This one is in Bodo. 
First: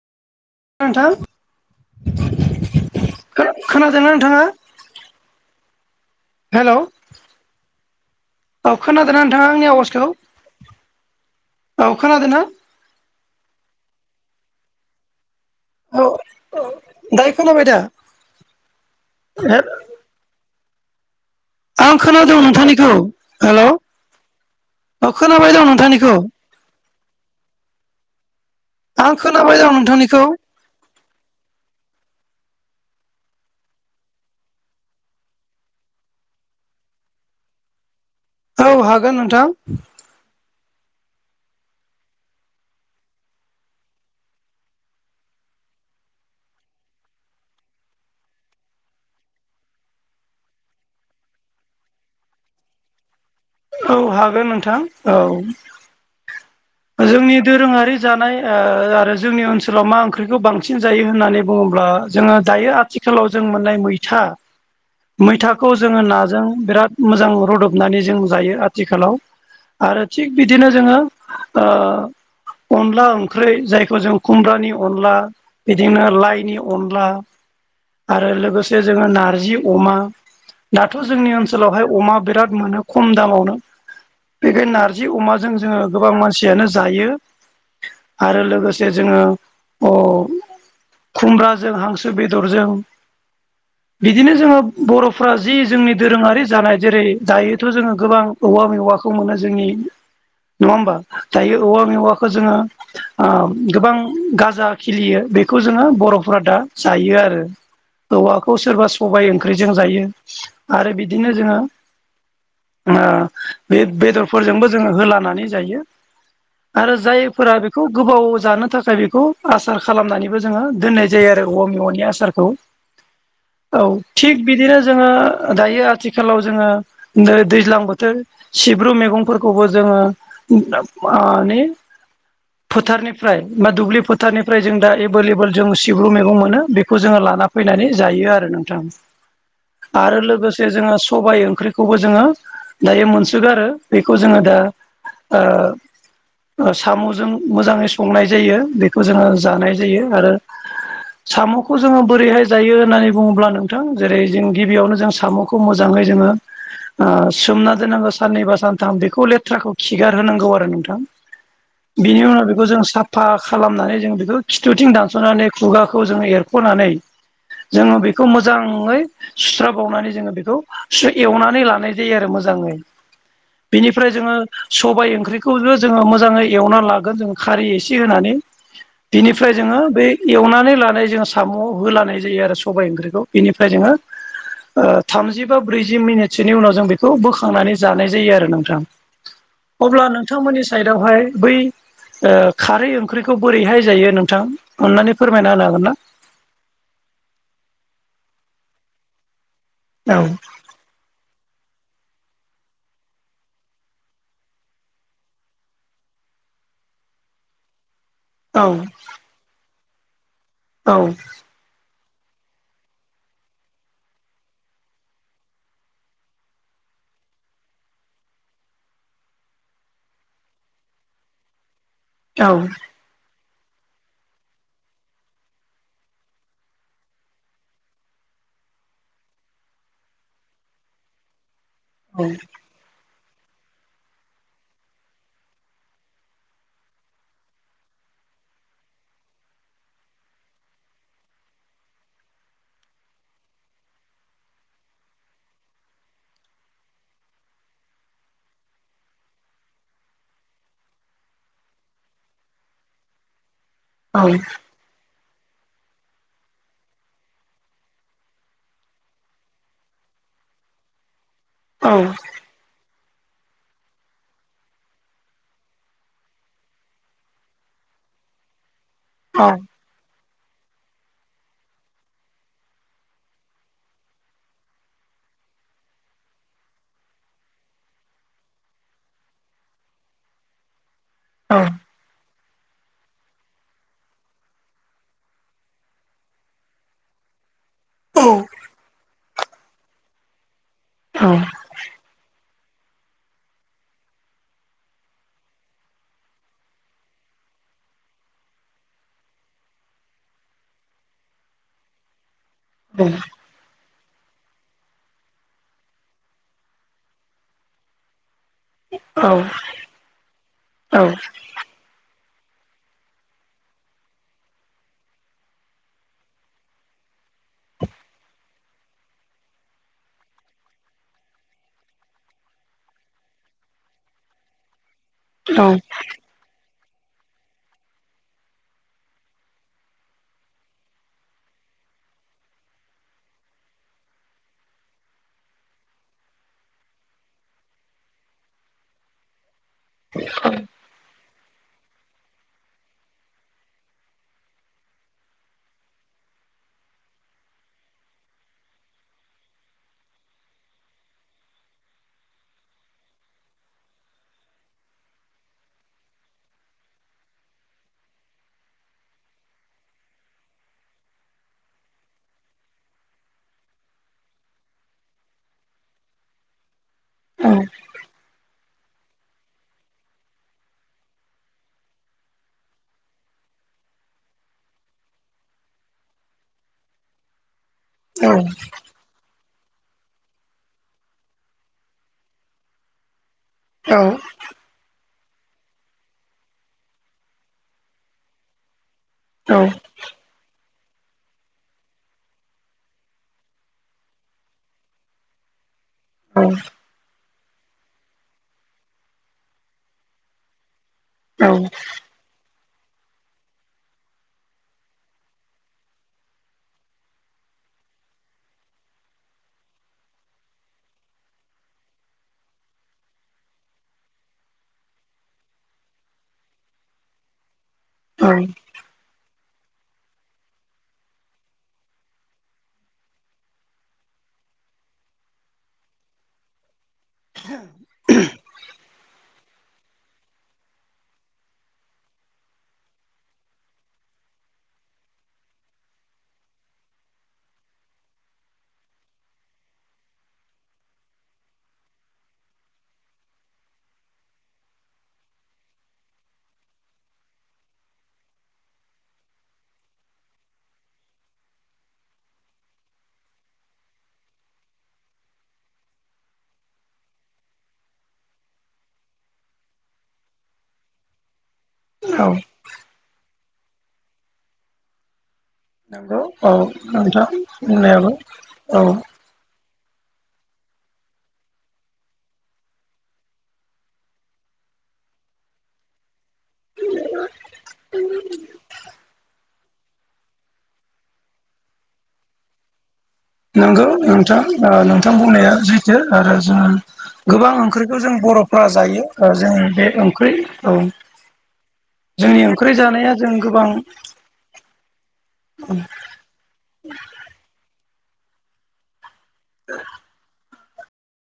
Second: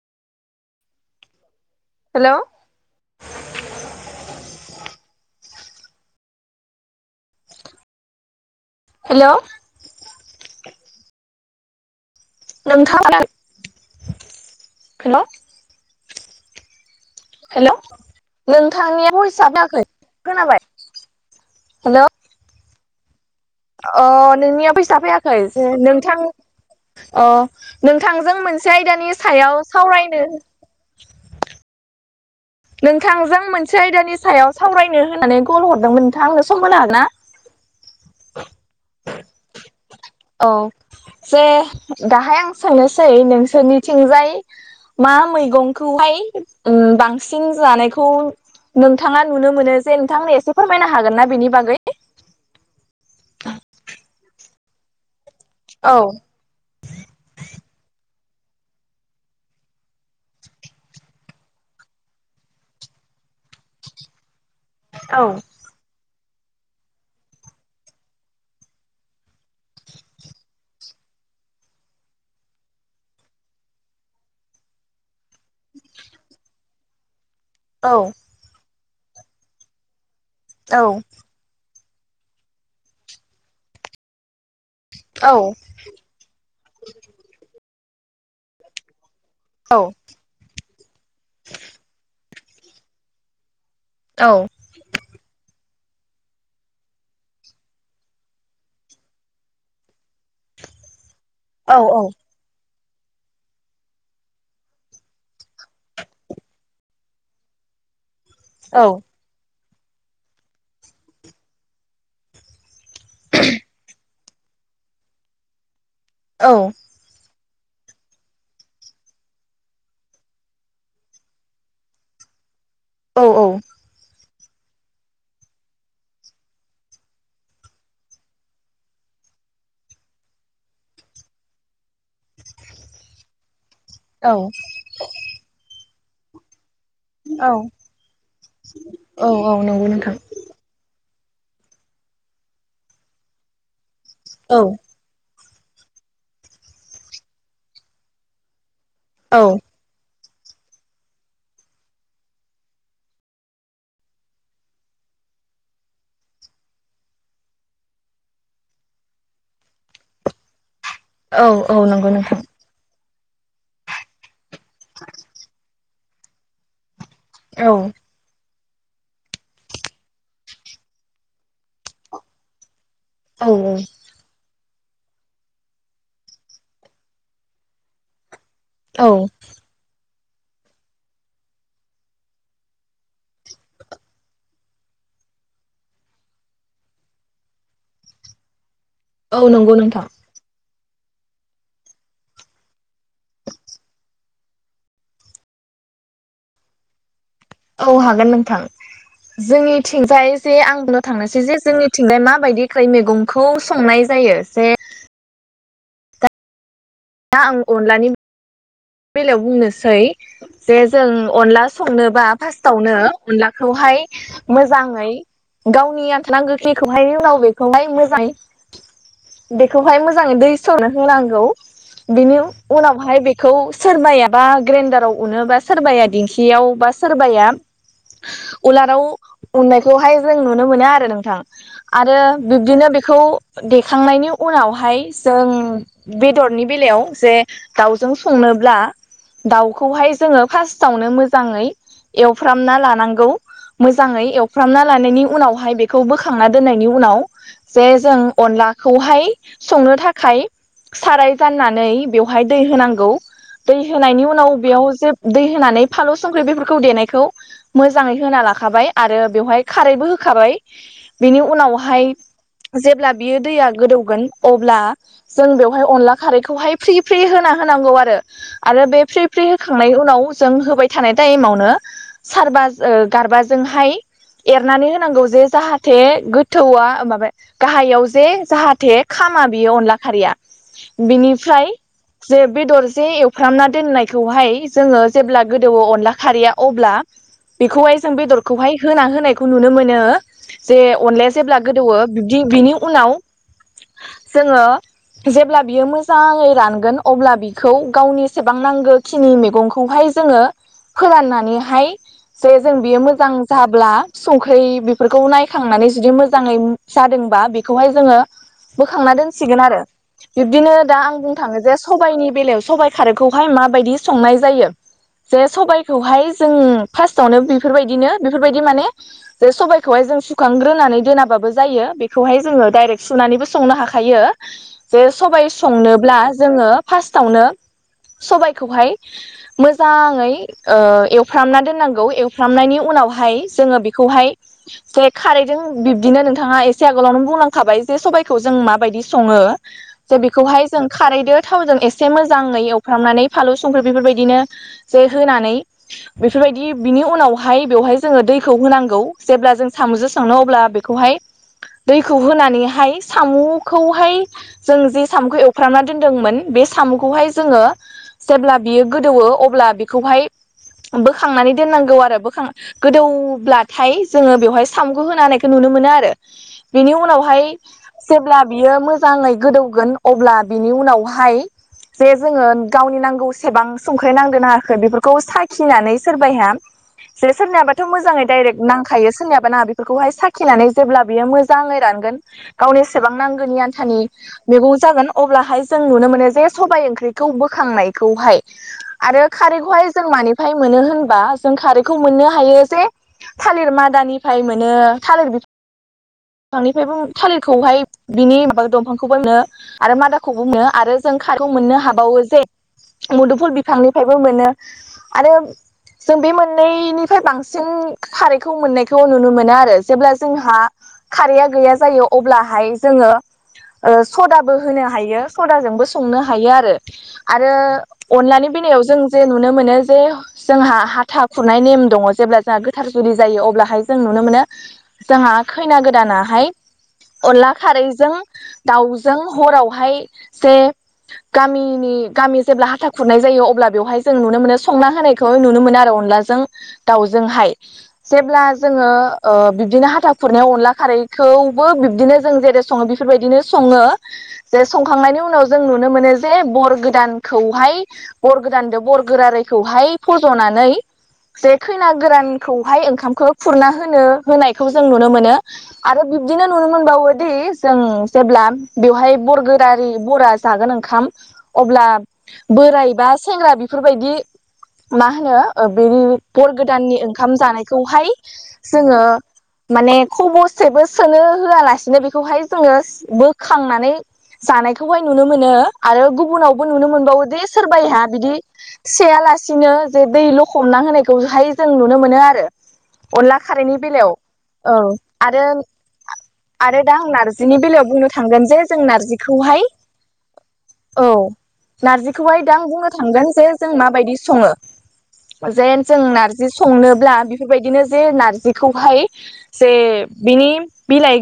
ओ नोंथां हेलौ खोनादोंना नोंथाङा? हेलौ औ हेल' खोनादोंना नोंथाङा आंनि आवाजखौ औ खोनादोंना? नोंथाङा [unintelligible] हेलौ औ औ। हेल' नोंथांनिया भइसआ जायाखै खोनाबाय? आं हेल' खोनादों नोंथांनिखौ हेलौ अ नोंनियाव फैसा औ फैयाखै? खोनाबाय दं जे नोंथांनिखौ नोंथां अ नोंथांजों मोन से आं आयदानि खोनाबाय सायाव दं नोंथांनिखौ सावरायनो नोंथांजों मोनसे आयदानि सायाव सावरायनो होननानै कल हरदोंमोन नोंथां आंनो सम होनो हागोन ना? औ हागोन नोंथां। औ जे दाहाय आं सोंनोसै नोंसोरनिथिंजाय मा मैगंखौहाय उम बां सिन जानायखौ नोंथाङा नुनो मोनो जे नोंथांनो एसे फोरमायनो हागोन ना बेनि बागै? औ हागोन नोंथां औ। औ। जोंनि दोरोङारि जानाय ओ आरो जोंनि ओनसोलाव मा ओंख्रिखौ बांसिन जायो होननानै बुङोब्ला जोङो दायो आथिखालाव जों मोननाय मैथा, औ मैथा खौ जोङो नाजों बिराद मोजां रुदबनानै जों जायो आथिखालाव। आरो थिग बिदिनो जोङो ओ अनला ओंख्रै जायखौ जों खुमब्रानि अनला बिदिनो लाइनि अनला औ। आरो लोगोसे जंहाो नार्जि अमा दाथ' औ जोंनि ओ ओनसोलावहाय अमा बिराद मोनो खम दामावनो। बेखायनो नार्जि औ अमाजों जोङो गोबां मानसि [unintelligible] जायो। आरो लोगोसे जोङो अ खुमब्राजों हांसो बेदरजों बिदिनो जोङो बर'फ्रा जि जोंनि दोरोङारि जानाय जेरै दायोथ' जोङो गोबां औवा मेवाखौ मोनो जोंनि नङा होमबा दायो औवा मेवाखौ जोङो ओ गोबां गाजा खिलियो बे बे जोङो बर'फोरा दा जायो आरो। औवाखौ सोरबा सबाइ ओं ख्रिजों जायो। आरो बिदिनो जोङो ओ बे बेदरफोरजोंबो जोङो होलानानै जायो। औ जायफोरा बेखौ गोबाव जानो थाखाय बेखौ आसार खालामनानैबो जोङो दोननाय जायो आरो औा मेव'नि आसारखौ औ औ औ थिग बिदिनो जोङो दायो आथिखालाव जोङो नै दैज्लां बोथोर सिब्रु मैगंफोरखौबो जोङो मानि फोथारनिफ्राय बा दुब्लि औ फोथारनिफ्राय जों दा एभोल एभोल जों सिब्रु मै मोनो बे खौ जोङो लाना औ फैनानै जायो आरो नोंथां औ नंगौ नोंथां आरो लोगोसे जोङो सबाय ओंख्रिखौबो जोङो दायो मोनसोगारो बेखौ जोङो औ दा ओ ओ साम'जों मोजाङै संनाय जायो बेखौ जोङो औ जानाय जायो आरो साम'खौ जोङो बोरैहाय जायो होननानै बुङोब्ला नोंथां जेरै जों गिबियावनो जों साम' खौ मोजाङै जोङो ओ सोमना दोनांगौ साननैबा सानथाम बेखौ लेथ्राखौ खिगार होनांगौ आरो नोंथां। औ औ नंगौ बिनि नोंथां उनाव बेखौ जों सा फा खालामनानै जों बेखौ खिथुथिं दानस'नानै खुगाखौ जोङो एरख'नानै औ जोङो बे खौ मोजाङै सुस्राबावनानै जोङो बेखौ एवनानै लानाय जायो आरो मोजाङै। औ बेनिफ्राय जोङो सबाय ओंख्रि खौबो जोङो मोजाङै एवना लागोन जों खारै एसे होनानै औ बिनिफ्राय जोङो बे एवनानै लानाय जोङो साम' होलानाय जायो आरो सबाय ओंख्रिखौ बेनिफ्राय जोङो ओ थामजि बा ब्रैजि मिनिटसोनि उनाव जों बेखौ बोखांनानै जानाय जायो आरो नोंथां औ नंगौ नोंथां अब्ला नोंथांमोननि साइडवहाय बै ओ खारै ओंख्रिखौ बोरैहाय जायो नोंथां अननानै फोरमायना होनो हागोन ना? औ हागोन नोंथां औ जोंनिथिंजाय जे आंबो थांनोसै जे जोंनिथिंजाय माबायदि खैमैगंखौ संनाय जायो जे दा आं अनलानि औ बेलायाव बुंनोसै जे औ जों अनला संनोबा फार्स्टावनो अनलाखौहाय मोजाङै गावनि आखोन गोखैखौहाय उनाव बेखौहाय मोजां बेखौहाय मोजाङै दै सावनो होनांगौ बिनि औ उनावहाय बेखौ सोरबायाबा ग्रेन्डाराव अनो बा सोरबाया दिंखियाव बा सोरबाया उलाराव उनायखौहाय जों नुनो मोनो आरो नोंथां आरो बिदिनो बेखौ देखांनायनि उनावहाय जों बेदरनि बेलायाव जे दाउजों संनो ब्ला दाउखौहाय जोङो फार्स्टआवनो मोजाङै एवफ्रामना लानांगौ। मोजाङै एवफ्रामना लानायनि उनावहाय बेखौ बोखांना दोननायनि उनाव जे जों अनलाखौहाय संनो थाखाय साराय जाननानै बेवहाय दै होनांगौ दै होनायनि औ उनाव बेयाव जे दै होनानै फालौ संख्रि बेफोरखौ देनायखौ मोजाङै होना लाखाबाय आरो बेवहाय खारैबो होखाबाय बिनि औ उनावहाय जेब्ला बियो दैया गोदौगोन अब्ला जों बेवहाय अनला खारैखौहाय फ्रि फ्रि होना होनांगौ आरो आरो बे फ्रि फ्रि औ होखां नाय उनाव जों होबाय थानाय टाइमावनो सारबा ओ गारबाजोंहाय एरनानै होनांगौ जे जाहाथे गोथौआ माबा गाहायाव जे जाहाथे खामा बेयो अनला खारैया बिनिफ्राय जे बेदर जे एवफ्रामना दोननायखौहाय जोङो जेब्ला गोदौवो अनला खारैया अब्ला बेखौहाय जों बेदरखौहाय होना होनायखौ नुनो मोनो। जे अनलाया जेब्ला गोदौवो बिदि बिनि उनाव जोङो जेब्ला बियो मोजाङै रानगोन अब्ला बि खौ गावनि सेबां नांगौखिनि मैगंखौहाय जोङो फोलाननानैहाय जे जों बियो मोजां जाब्ला संख्रि बेफोरखौ नायखांनानै जुदि मोजाङै जादोंबा बेखौहाय जोङो बोखांना औ दोनसिगोन आरो। बिब्दिनो दा आं बुंनो थाङो जे सबायाइनि बेलायाव सबाइ खारोबखौहाय माबायदि संनाय जायो जे सबबायखौहाय जों फार्स्टावनो बेफोरबायदिनो बेफोरबायदि माने जे सबायखौहाय जों सुखांग्रोनानै दोनाबाबो जायो बेखौहाय जोङो डाइरेक्ट सुनानैबो संनो हाखायो [unintelligible] जे सबाइ संनोब्ला जोङो फार्स्टआवनो सबाइखौहाय मोजाङै ओ एवफ्रामना दोननांगौ एवफ्रामनायनि उनावहाय जोङो बेखौहाय जे खारैजों बिब्दिनो नोंथाङा एसे आगोलावनो बुंलांखाबाय जे सबबायखौ जों माबायदि सङो। जे बेखौहाय जों खारैदो थावजों एसे एसे मोजांङै एवफ्रामनानै फालौ संख्रि बेफोरबायदिनो जे होनानै बेफोरबायदि बिनि उनावहाय बेवहाय जोङो दैखौ होनांगौ जेब्ला जों साम'जों संङोनो अब्ला खौहाय दैखौ होनानैहाय साम'खौहाय जों जि सामखौ एवफ्रामना दोनदोंमोन बे साम'खौहाय जोंङो जेब्ला बियो गोदौवो अब्ला बिखौहाय बोखांनानै दोननांगौ आरो बोखां गोदौब्लाथाय जोंङो बेवहाय सामगु होनानायखौ नुनो मोनो आरो बिनि उनावहाय जेब्ला बियो मोजांङै गोदौगोन अब्ला बिनि उनावहाय जे जोंङो गावनि नांगौसेबां संख्रै नांदों नाङाखै बेफोरखौ साखिनानै सोरबाया जे सोरनियाबाथ' मोजांङै डरेक्ट नांखायो नादोंना बेफोरखौहाय साखिनानै जेब्ला बियो मोजांङै रानगोन गावनिसेबां नांगौनि खानि मैगं जागोन अब्लाहाय जों नुनो मोनो जे सबाइ ओंख्रिखौ बोखांनायखौहाय आरो खारैखौहाय जों मानिफ्राय मोनो होनबा जों खारैखौ मोननो हायो जे थालिर मादानिफ्राय मोनो थालिर बि फांनिफ्रायबो थालिरखौहाय बिनि माबा दंफांखौबो मोनो आरो मादाखौबो मोनो आरो जों खारैखौ मोननो हाबावो जे मुदुफुल बिफांनिफ्रायबो मोनो आरो जों बे मोननैनिफ्राय बांसिन खारैखौ मोननायखौ नुनो मोनो आरो जेब्ला जोंहा खारैया गैया जायो अब्लाहाय जोंङो ओ सदाबो होनो हायो सदाजोंबो संनो हायो आरो। आरो औ अनलानि बेलायाव जों जे नुनो मोनो जे जोंहा हाथा खुरनाय नेम दंङो। जेब्ला जोंहा गोथार जुलि जायो अब्लाहाय जों नुनो मोनो जोंहा खैना गोदानाहाय अनला खारैजों दाउजों हरावहाय जे गामिनि गामि जेब्ला हाथा खुरनाय जायो अब्ला बेवहाय जों नुनो मोनो संना होनाय खौ नुनो मोनो आरो अनलाजों दाउजोंहाय जेब्ला जोंङो बिबदिनो हाथा खुरनायाव अनला खारैखौबो बिब्दिनो जों जेरै सङो बेफोरबायदिनो सङो। जे संखांनायनि उनाव जों नुनो मोनो जे बर गोदानखौहाय बरगोदानदो बरगोरारैखौहाय फज'नानै जे खैना गोरानखौहाय ओंखामखौ खुरना होनो होनायखौ जों नुनो मोनो आरो बिब्दिनो नुनो मोनबावोदि जों जेब्ला बेवहाय बरगोरारि बरा जागोन ओंखाम अब्ला औ बोराय बा सेंग्रा बेफोरबायदि मा होनो बे नंगौ औ बर गोदाननि नोंथां ओंखाम जानायखौहाय बुंनायाबो औ जोङो माने खबसेबो सोनो होआलासिनो बेखौहाय जोङो बोखांनानै जानायखौहाय नुनो मोनो आरो गुबुनावबो नुनो मोनबावो दे सोरबायाहा बिदि सेयालासिनो जे दै लखबना होनायखौहाय जों नुनो मोनो आरो अनला खारैनि नंगौ बेलायाव नोंथां औ नोंथां आरो बुंनाया सैथो आरो जोङो आरो दा आं गोबां नारजिनि बेलायाव ओंख्रिखौ जों बुंनो थांगोन जे बर'फ्रा जों जायो। नारजिखौहाय जोङो बे ओंख्रि औ नारजिखौहाय जोंनि दा आं ओंख्रि बुंनो जानाया थांगोन जे गोबां जों माबायदि सङो जे जों नारजि जि संनोब्ला बेफोरबायदिनो जे नारजिखौहाय जे बिनि बिलाइ